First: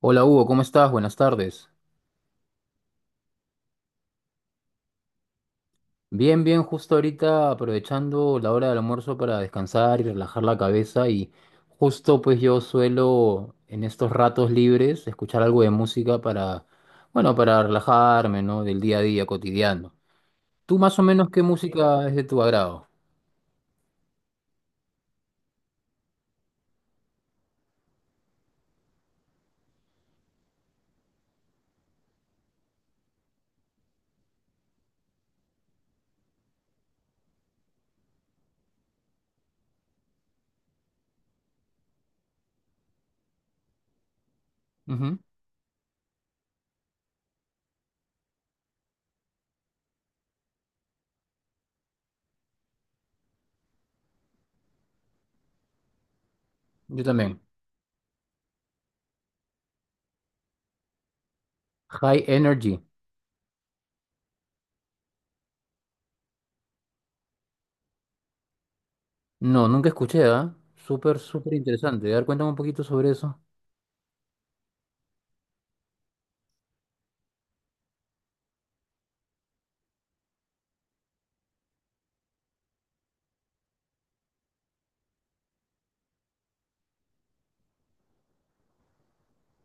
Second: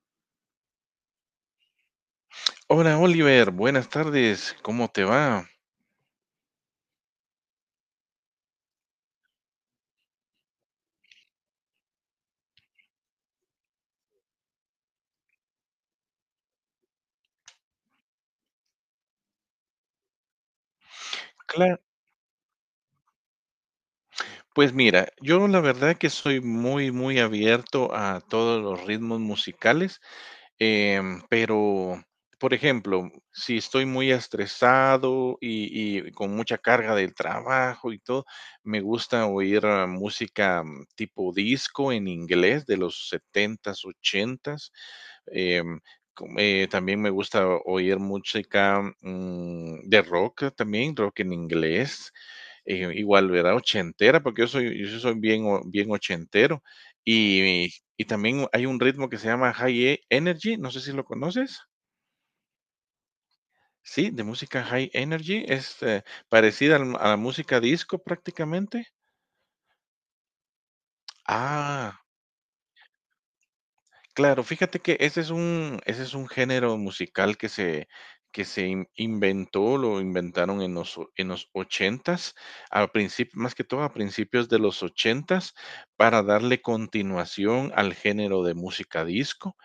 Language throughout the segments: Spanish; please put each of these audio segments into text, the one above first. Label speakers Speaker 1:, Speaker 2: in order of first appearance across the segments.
Speaker 1: Hola Hugo, ¿cómo estás? Buenas tardes.
Speaker 2: Hola Oliver, buenas tardes, ¿cómo te va?
Speaker 1: Bien, bien, justo ahorita aprovechando la hora del almuerzo para descansar y relajar la cabeza. Y justo, pues, yo suelo en estos ratos libres escuchar algo de música para, bueno, para relajarme, ¿no? Del día a día cotidiano. ¿Tú más o menos qué
Speaker 2: Claro,
Speaker 1: música es de tu agrado?
Speaker 2: pues mira, yo la verdad que soy muy, muy abierto a todos los ritmos musicales, pero, por ejemplo, si estoy muy estresado y con mucha carga del trabajo y todo, me gusta oír música, tipo disco en inglés de los setentas, ochentas.
Speaker 1: Ujú.
Speaker 2: Em, También me gusta oír música, de rock también, rock en inglés, igual, ¿verdad? Ochentera, porque yo soy, yo sí soy bien ochentero.
Speaker 1: Yo también.
Speaker 2: Y, y también hay un ritmo que se llama High Energy, no sé si lo conoces.
Speaker 1: High Energy.
Speaker 2: Sí, de música High Energy, es parecida a la música disco prácticamente.
Speaker 1: No, nunca escuché, ¿ah? Súper, súper
Speaker 2: Ah.
Speaker 1: interesante. A ver, cuéntame un poquito sobre eso.
Speaker 2: Claro, fíjate que ese es un género musical que se inventó, lo inventaron en los ochentas, al principio, más que todo a principios de los ochentas para darle continuación al género de música disco.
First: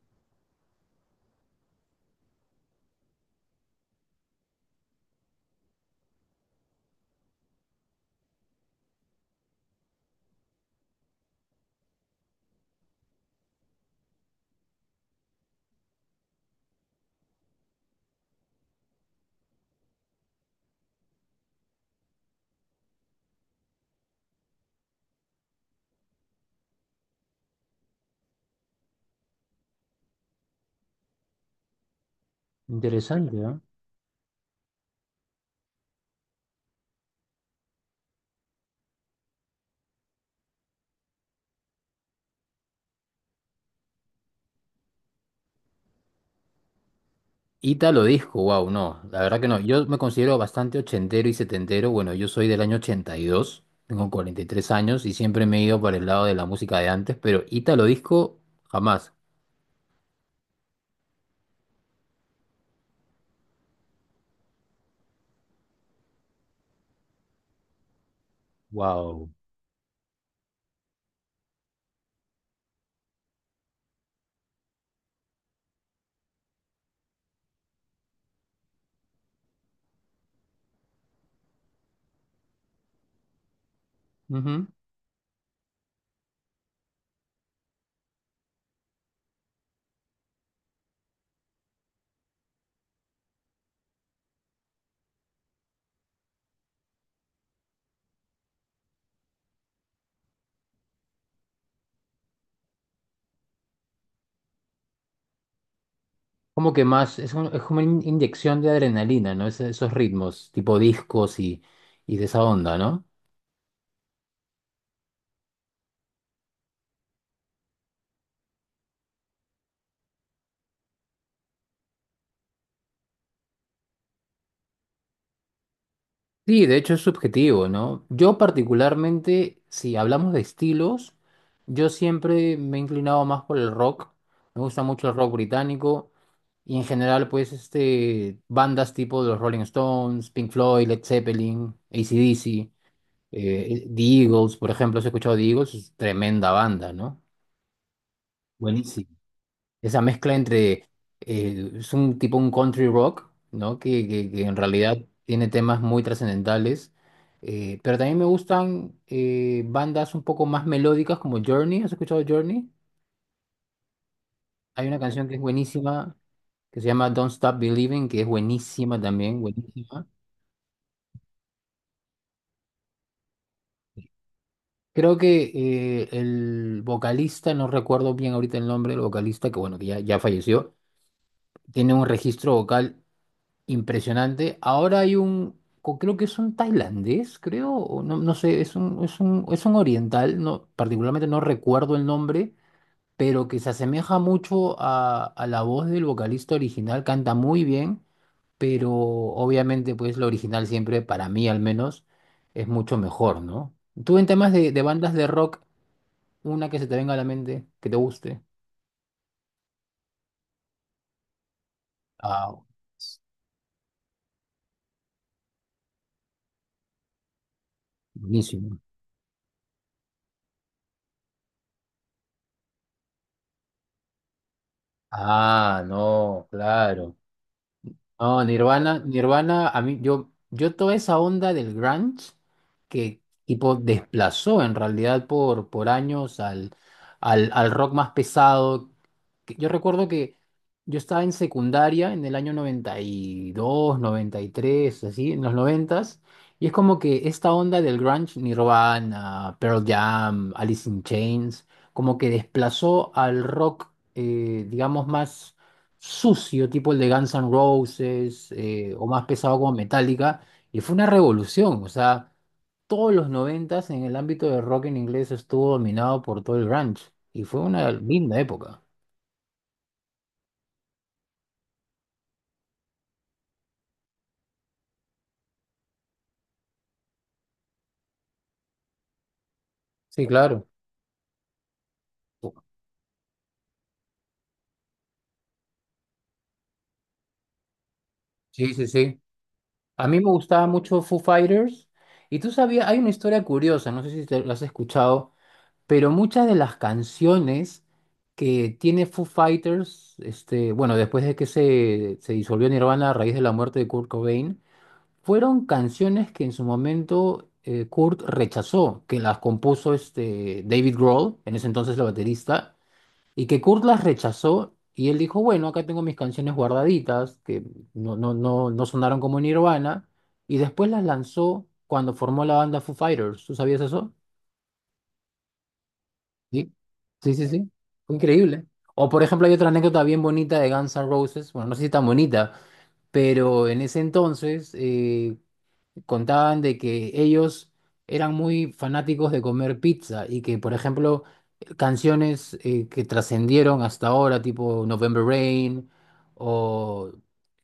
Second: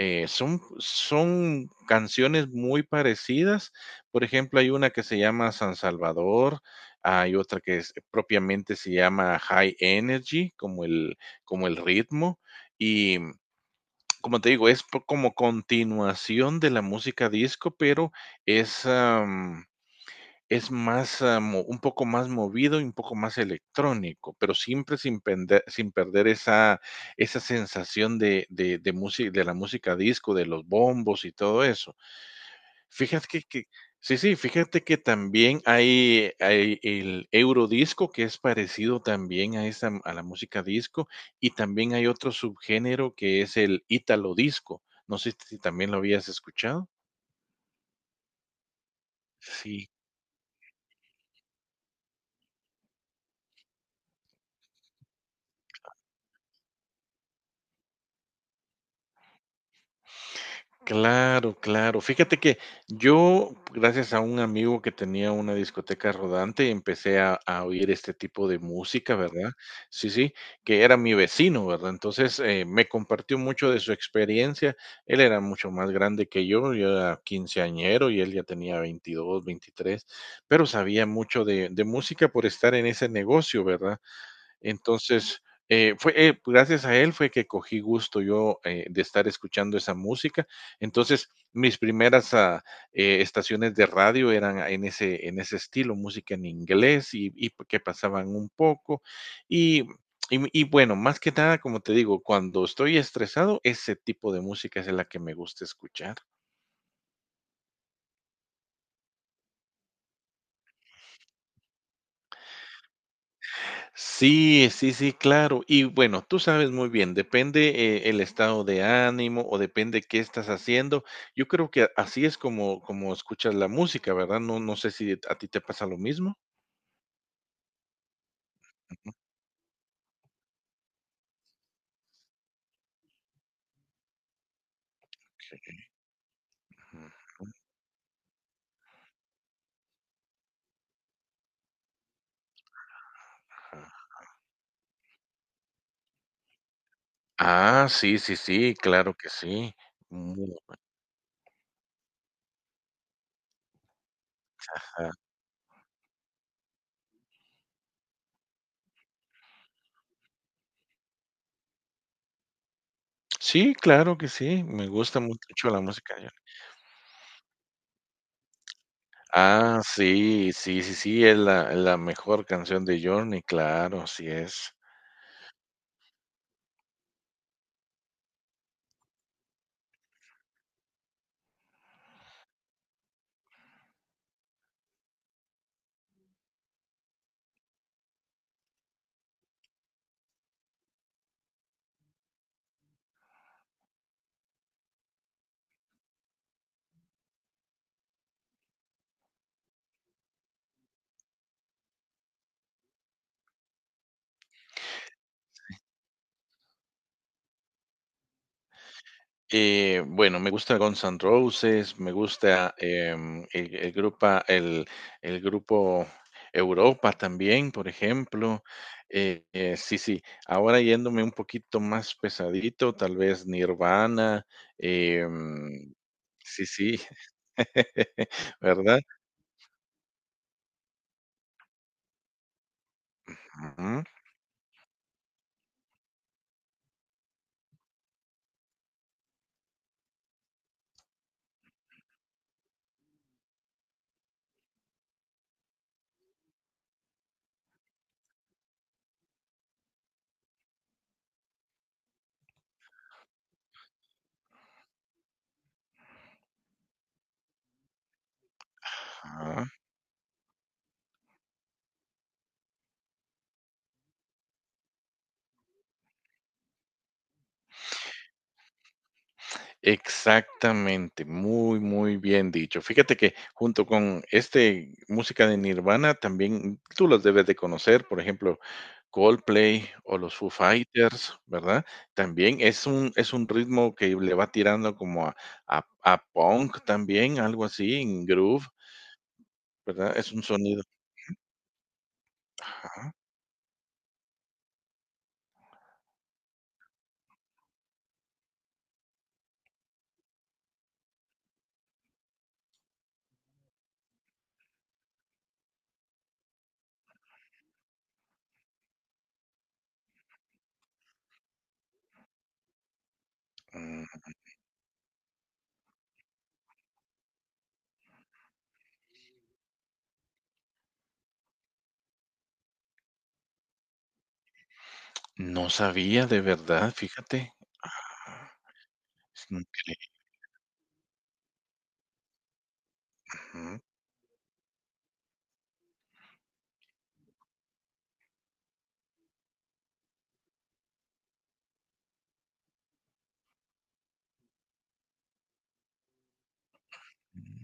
Speaker 2: Son canciones muy parecidas. Por ejemplo, hay una que se llama San Salvador, hay otra que propiamente se llama High Energy, como el ritmo. Como te digo, es po como continuación de la música disco, pero es, am, es más, ah, mo un poco más movido y un poco más electrónico, pero siempre sin perder esa sensación de la música disco, de los bombos y todo eso. Fíjate
Speaker 1: Interesante, ¿ah?
Speaker 2: que sí, sí, fíjate que también hay el eurodisco, que es parecido también a la música disco, y también hay otro subgénero que es el ítalo disco. No sé si también lo habías escuchado.
Speaker 1: Ítalo disco, wow, no, la verdad que no. Yo me considero bastante ochentero y setentero. Bueno, yo soy del año 82, tengo 43 años y siempre me he ido para el lado de la música de antes, pero ítalo disco, jamás.
Speaker 2: Claro, claro. Fíjate que yo, gracias a un amigo que tenía una discoteca rodante, empecé a oír este tipo de música,
Speaker 1: Wow.
Speaker 2: ¿verdad? Sí, sí, que era mi vecino, ¿verdad? Entonces me compartió mucho de su experiencia. Él era mucho más grande que yo era quinceañero y él ya tenía 22, 23, pero sabía mucho de música por estar en ese negocio, ¿verdad?
Speaker 1: Ujú.
Speaker 2: Entonces, fue gracias a él fue que cogí gusto yo de estar escuchando esa música. Entonces, mis primeras estaciones de radio eran en ese estilo, música en inglés y que pasaban un poco. Y, y bueno, más que nada, como te digo, cuando estoy estresado, ese tipo de música es la que me gusta escuchar.
Speaker 1: Como que más, es, es como una inyección de adrenalina, ¿no? Esos ritmos, tipo discos y de esa onda, ¿no?
Speaker 2: Sí, sí, sí, claro. Y bueno, tú sabes muy bien, depende el estado de ánimo o depende qué estás haciendo. Yo creo que así es como escuchas la música, ¿verdad? No, no sé si a ti te pasa lo mismo.
Speaker 1: Sí, de hecho es subjetivo, ¿no? Yo particularmente, si hablamos de estilos, yo siempre me he inclinado más por el rock. Me gusta mucho el rock británico y en general, pues, este, bandas tipo de los Rolling Stones, Pink Floyd, Led Zeppelin, AC/DC, The
Speaker 2: Ajá.
Speaker 1: Eagles, por ejemplo. ¿Has escuchado The Eagles? Es tremenda banda, ¿no?
Speaker 2: Ah, sí, sí, sí,
Speaker 1: Buenísimo
Speaker 2: claro que sí.
Speaker 1: esa mezcla
Speaker 2: Mu-
Speaker 1: entre, es un tipo un country rock, ¿no? Que en realidad
Speaker 2: ajá.
Speaker 1: tiene temas muy trascendentales. Pero también me gustan bandas un poco más melódicas como Journey. ¿Has escuchado Journey?
Speaker 2: Sí, claro que sí.
Speaker 1: Hay
Speaker 2: Me
Speaker 1: una
Speaker 2: gusta
Speaker 1: canción que es
Speaker 2: mucho la música
Speaker 1: buenísima,
Speaker 2: de Journey.
Speaker 1: que se llama Don't Stop Believing, que es buenísima también,
Speaker 2: Ah,
Speaker 1: buenísima.
Speaker 2: sí, sí, sí, sí, es la mejor canción de Journey, claro, así es.
Speaker 1: Creo que el vocalista, no recuerdo bien ahorita el nombre del vocalista, que bueno, que ya falleció, tiene un registro vocal impresionante. Ahora hay un, creo que es un tailandés, creo, o no, no sé, es un oriental, no, particularmente no recuerdo el nombre, pero que se asemeja mucho a la voz del vocalista original, canta muy bien, pero obviamente pues lo original siempre, para mí al menos, es mucho mejor, ¿no? Tú en temas de bandas de rock, una que se te venga a la mente, que te guste.
Speaker 2: Bueno, me gusta Guns N' Roses, me
Speaker 1: Ah,
Speaker 2: gusta el grupo Europa también, por ejemplo.
Speaker 1: buenísimo.
Speaker 2: Sí, sí, ahora yéndome un poquito más pesadito, tal vez Nirvana.
Speaker 1: Ah,
Speaker 2: em,
Speaker 1: no,
Speaker 2: sí, sí,
Speaker 1: claro. No, Nirvana,
Speaker 2: ¿verdad?
Speaker 1: Nirvana, a mí, yo toda esa onda del grunge que tipo
Speaker 2: Ujú,
Speaker 1: desplazó en realidad por años al, al rock más pesado que- Yo recuerdo que yo estaba en secundaria en el año noventa noventa y dos noventa y tres así, en los noventas, y es como que esta onda del grunge, Nirvana, Pearl Jam, Alice in Chains, como que desplazó al rock, digamos, más sucio, tipo el de Guns N' Roses, o más pesado como
Speaker 2: ajá.
Speaker 1: Metallica, y fue una revolución, o sea, todos los noventas en el ámbito del rock en inglés estuvo dominado por todo el grunge, y fue una linda época.
Speaker 2: Exactamente, muy, muy bien dicho. Fíjate que junto con este música de Nirvana también tú los debes de conocer, por ejemplo, Coldplay o
Speaker 1: Sí,
Speaker 2: los Foo
Speaker 1: claro.
Speaker 2: Fighters, ¿verdad? También es un ritmo que le va tirando como a punk también, algo así, en groove,
Speaker 1: Sí, sí, sí. A
Speaker 2: ¿verdad?
Speaker 1: mí me
Speaker 2: Es un
Speaker 1: gustaba
Speaker 2: sonido,
Speaker 1: mucho Foo Fighters. Y tú sabías, hay una
Speaker 2: ajá.
Speaker 1: historia curiosa, no sé si te lo has escuchado, pero muchas de las canciones que tiene Foo Fighters, este, bueno, después de que se disolvió Nirvana a raíz de la muerte de Kurt Cobain, fueron canciones que en su momento Kurt rechazó, que las compuso este, David Grohl, en ese entonces el baterista. Y que Kurt las
Speaker 2: mm,
Speaker 1: rechazó y él dijo, bueno, acá tengo mis canciones guardaditas, que no sonaron como Nirvana, y después las lanzó cuando formó la banda Foo Fighters. ¿Tú sabías eso?
Speaker 2: no sabía de
Speaker 1: Sí,
Speaker 2: verdad,
Speaker 1: sí, sí,
Speaker 2: fíjate.
Speaker 1: sí. Fue
Speaker 2: Ah,
Speaker 1: increíble. O por ejemplo,
Speaker 2: es
Speaker 1: hay otra anécdota
Speaker 2: increíble,
Speaker 1: bien bonita de Guns N' Roses, bueno, no sé si tan bonita, pero en
Speaker 2: ujú,
Speaker 1: ese entonces, contaban de que ellos eran muy fanáticos de comer pizza y que, por ejemplo, canciones que trascendieron hasta ahora, tipo November Rain o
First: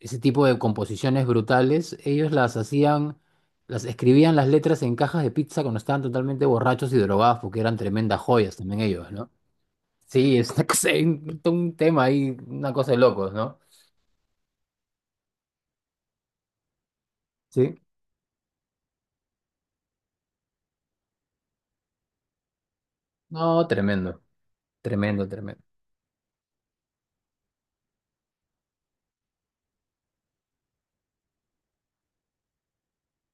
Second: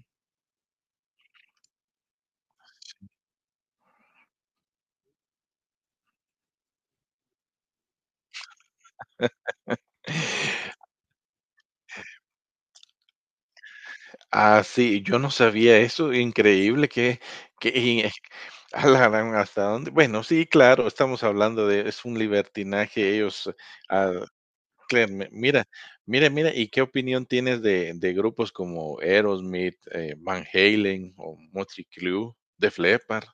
Speaker 1: ese tipo de composiciones brutales, ellos las hacían, las escribían las letras en cajas de pizza cuando estaban totalmente borrachos y drogados, porque eran tremendas joyas también ellos, ¿no? Sí, es una un tema ahí, una cosa de locos, ¿no?
Speaker 2: Ah, sí, yo no sabía eso, increíble que que
Speaker 1: Sí.
Speaker 2: y eh, a la gran, ¿hasta dónde? Bueno, sí, claro, estamos hablando de es un libertinaje, ellos,
Speaker 1: No,
Speaker 2: ah,
Speaker 1: tremendo, tremendo,
Speaker 2: créeme,
Speaker 1: tremendo.
Speaker 2: mira, mira, mira, ¿y qué opinión tienes de grupos como Aerosmith, Van Halen o Motley Crue, Def Leppard?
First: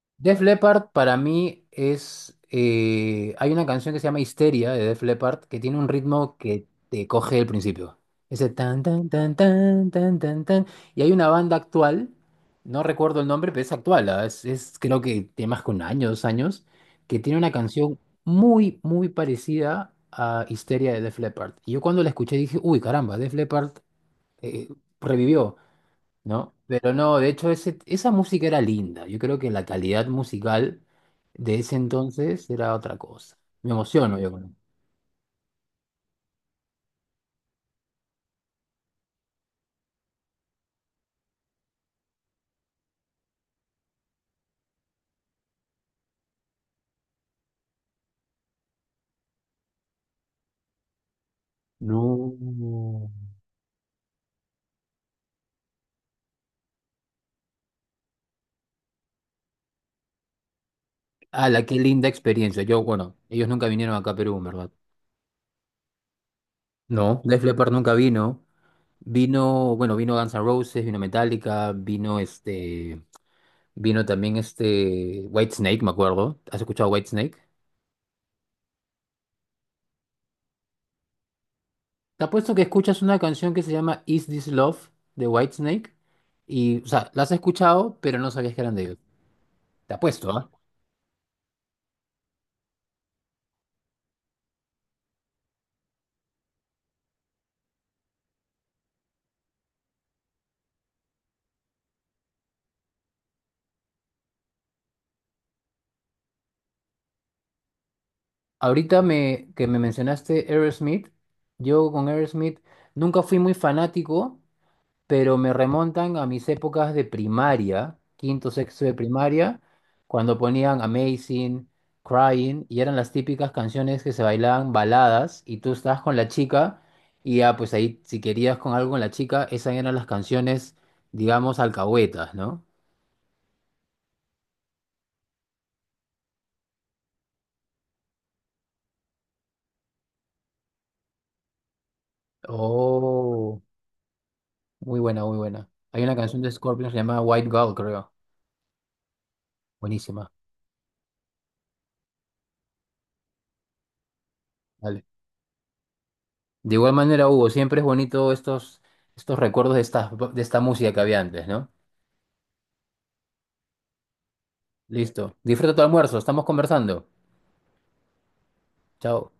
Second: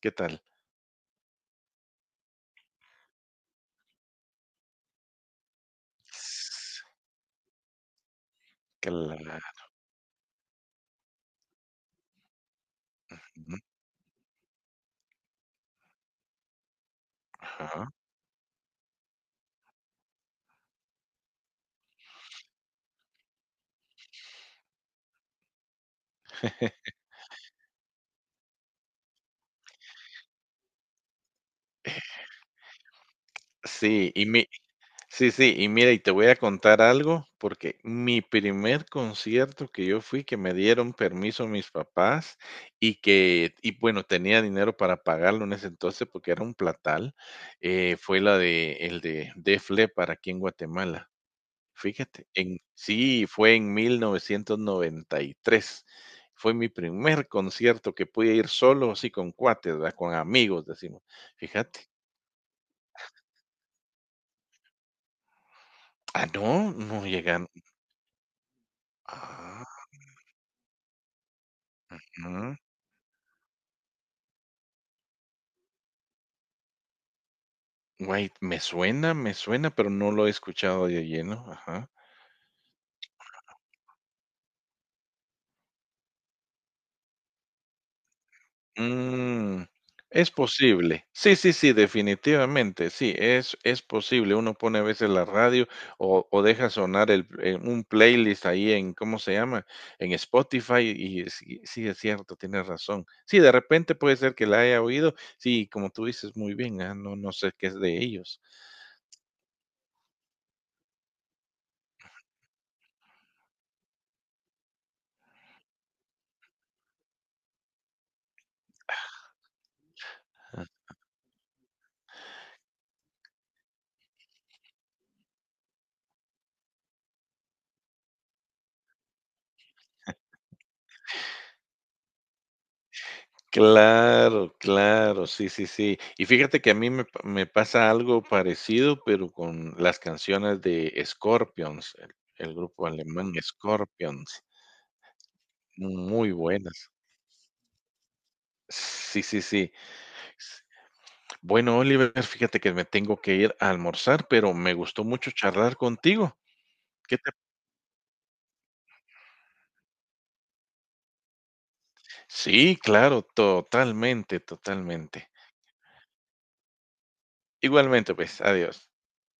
Speaker 2: ¿Qué
Speaker 1: Def
Speaker 2: tal?
Speaker 1: Leppard para mí es... hay una canción que se llama Histeria de Def Leppard que tiene un ritmo que
Speaker 2: S-
Speaker 1: te coge al principio. Ese tan, tan, tan,
Speaker 2: Claro,
Speaker 1: tan, tan, tan, tan. Y hay una banda actual, no recuerdo el nombre, pero es actual, ah, es creo que tiene más que un año, dos años, que tiene una
Speaker 2: ajá.
Speaker 1: canción muy, muy parecida a Histeria de Def Leppard. Y yo cuando la escuché dije, uy, caramba, Def Leppard eh, revivió. ¿No? Pero no, de hecho ese, esa música era linda. Yo creo que la calidad musical de ese entonces era otra cosa. Me
Speaker 2: Sí,
Speaker 1: emociono
Speaker 2: y
Speaker 1: yo con
Speaker 2: mi
Speaker 1: él.
Speaker 2: Sí, sí, y mira, y te voy a contar algo, porque mi primer concierto que yo fui, que me dieron permiso mis papás y que, y bueno, tenía dinero para pagarlo en ese entonces porque era un platal, fue la de, el de Def Leppard aquí en Guatemala. Fíjate,
Speaker 1: No,
Speaker 2: sí, fue en 1993. Fue mi primer concierto que pude ir solo, así con cuates, ¿verdad? Con amigos, decimos.
Speaker 1: la qué
Speaker 2: Fíjate.
Speaker 1: linda experiencia. Yo, bueno, ellos nunca vinieron acá a Perú, en ¿verdad?
Speaker 2: Ah, no, no
Speaker 1: No, Def
Speaker 2: llegan.
Speaker 1: Leppard nunca vino. Vino,
Speaker 2: Ah,
Speaker 1: bueno, vino Guns N' Roses, vino Metallica, vino
Speaker 2: ah.
Speaker 1: este, vino también este Whitesnake, me acuerdo. ¿Has escuchado Whitesnake?
Speaker 2: White, me suena, pero no lo he escuchado de lleno, ajá.
Speaker 1: Te apuesto que escuchas una canción que se llama Is This Love de Whitesnake y, o sea, la has escuchado, pero no sabías que eran de ellos.
Speaker 2: Mm,
Speaker 1: Te
Speaker 2: es
Speaker 1: apuesto, ¿ah?
Speaker 2: posible. Sí, sí, sí, definitivamente, sí, es posible. Uno pone a veces la radio o deja sonar el un playlist ahí en, ¿cómo se llama? En Spotify y sí, sí, es cierto, tienes razón. Sí, de repente puede ser que la haya oído. Sí, como tú dices muy bien, no sé qué es de ellos.
Speaker 1: Ahorita me, que me mencionaste Aerosmith, yo con Aerosmith nunca fui muy fanático, pero me remontan a mis épocas de primaria, quinto, sexto de primaria, cuando ponían Amazing, Crying, y eran las típicas canciones que se bailaban baladas, y tú estabas con la chica, y ya pues ahí si querías con algo con la chica, esas eran las canciones, digamos, alcahuetas, ¿no?
Speaker 2: Claro, claro, sí, sí, sí. Y fíjate que a mí me pasa algo parecido, pero con las canciones de Scorpions, el grupo alemán
Speaker 1: Oh,
Speaker 2: Scorpions,
Speaker 1: muy buena, muy buena. Hay una
Speaker 2: muy
Speaker 1: canción de
Speaker 2: buenas.
Speaker 1: Scorpions llamada White Girl, creo.
Speaker 2: Sí, sí, sí.
Speaker 1: Buenísima.
Speaker 2: S- Bueno, Oliver, fíjate que me tengo que ir a almorzar, pero me
Speaker 1: Vale.
Speaker 2: gustó mucho charlar contigo.
Speaker 1: De igual
Speaker 2: ¿Qué
Speaker 1: manera,
Speaker 2: te-
Speaker 1: Hugo, siempre es bonito estos, estos recuerdos de esta música que había antes, ¿no?
Speaker 2: Sí, claro, totalmente, totalmente.
Speaker 1: Listo. Disfruta tu almuerzo. Estamos conversando.
Speaker 2: Igualmente, pues, adiós.
Speaker 1: Chao.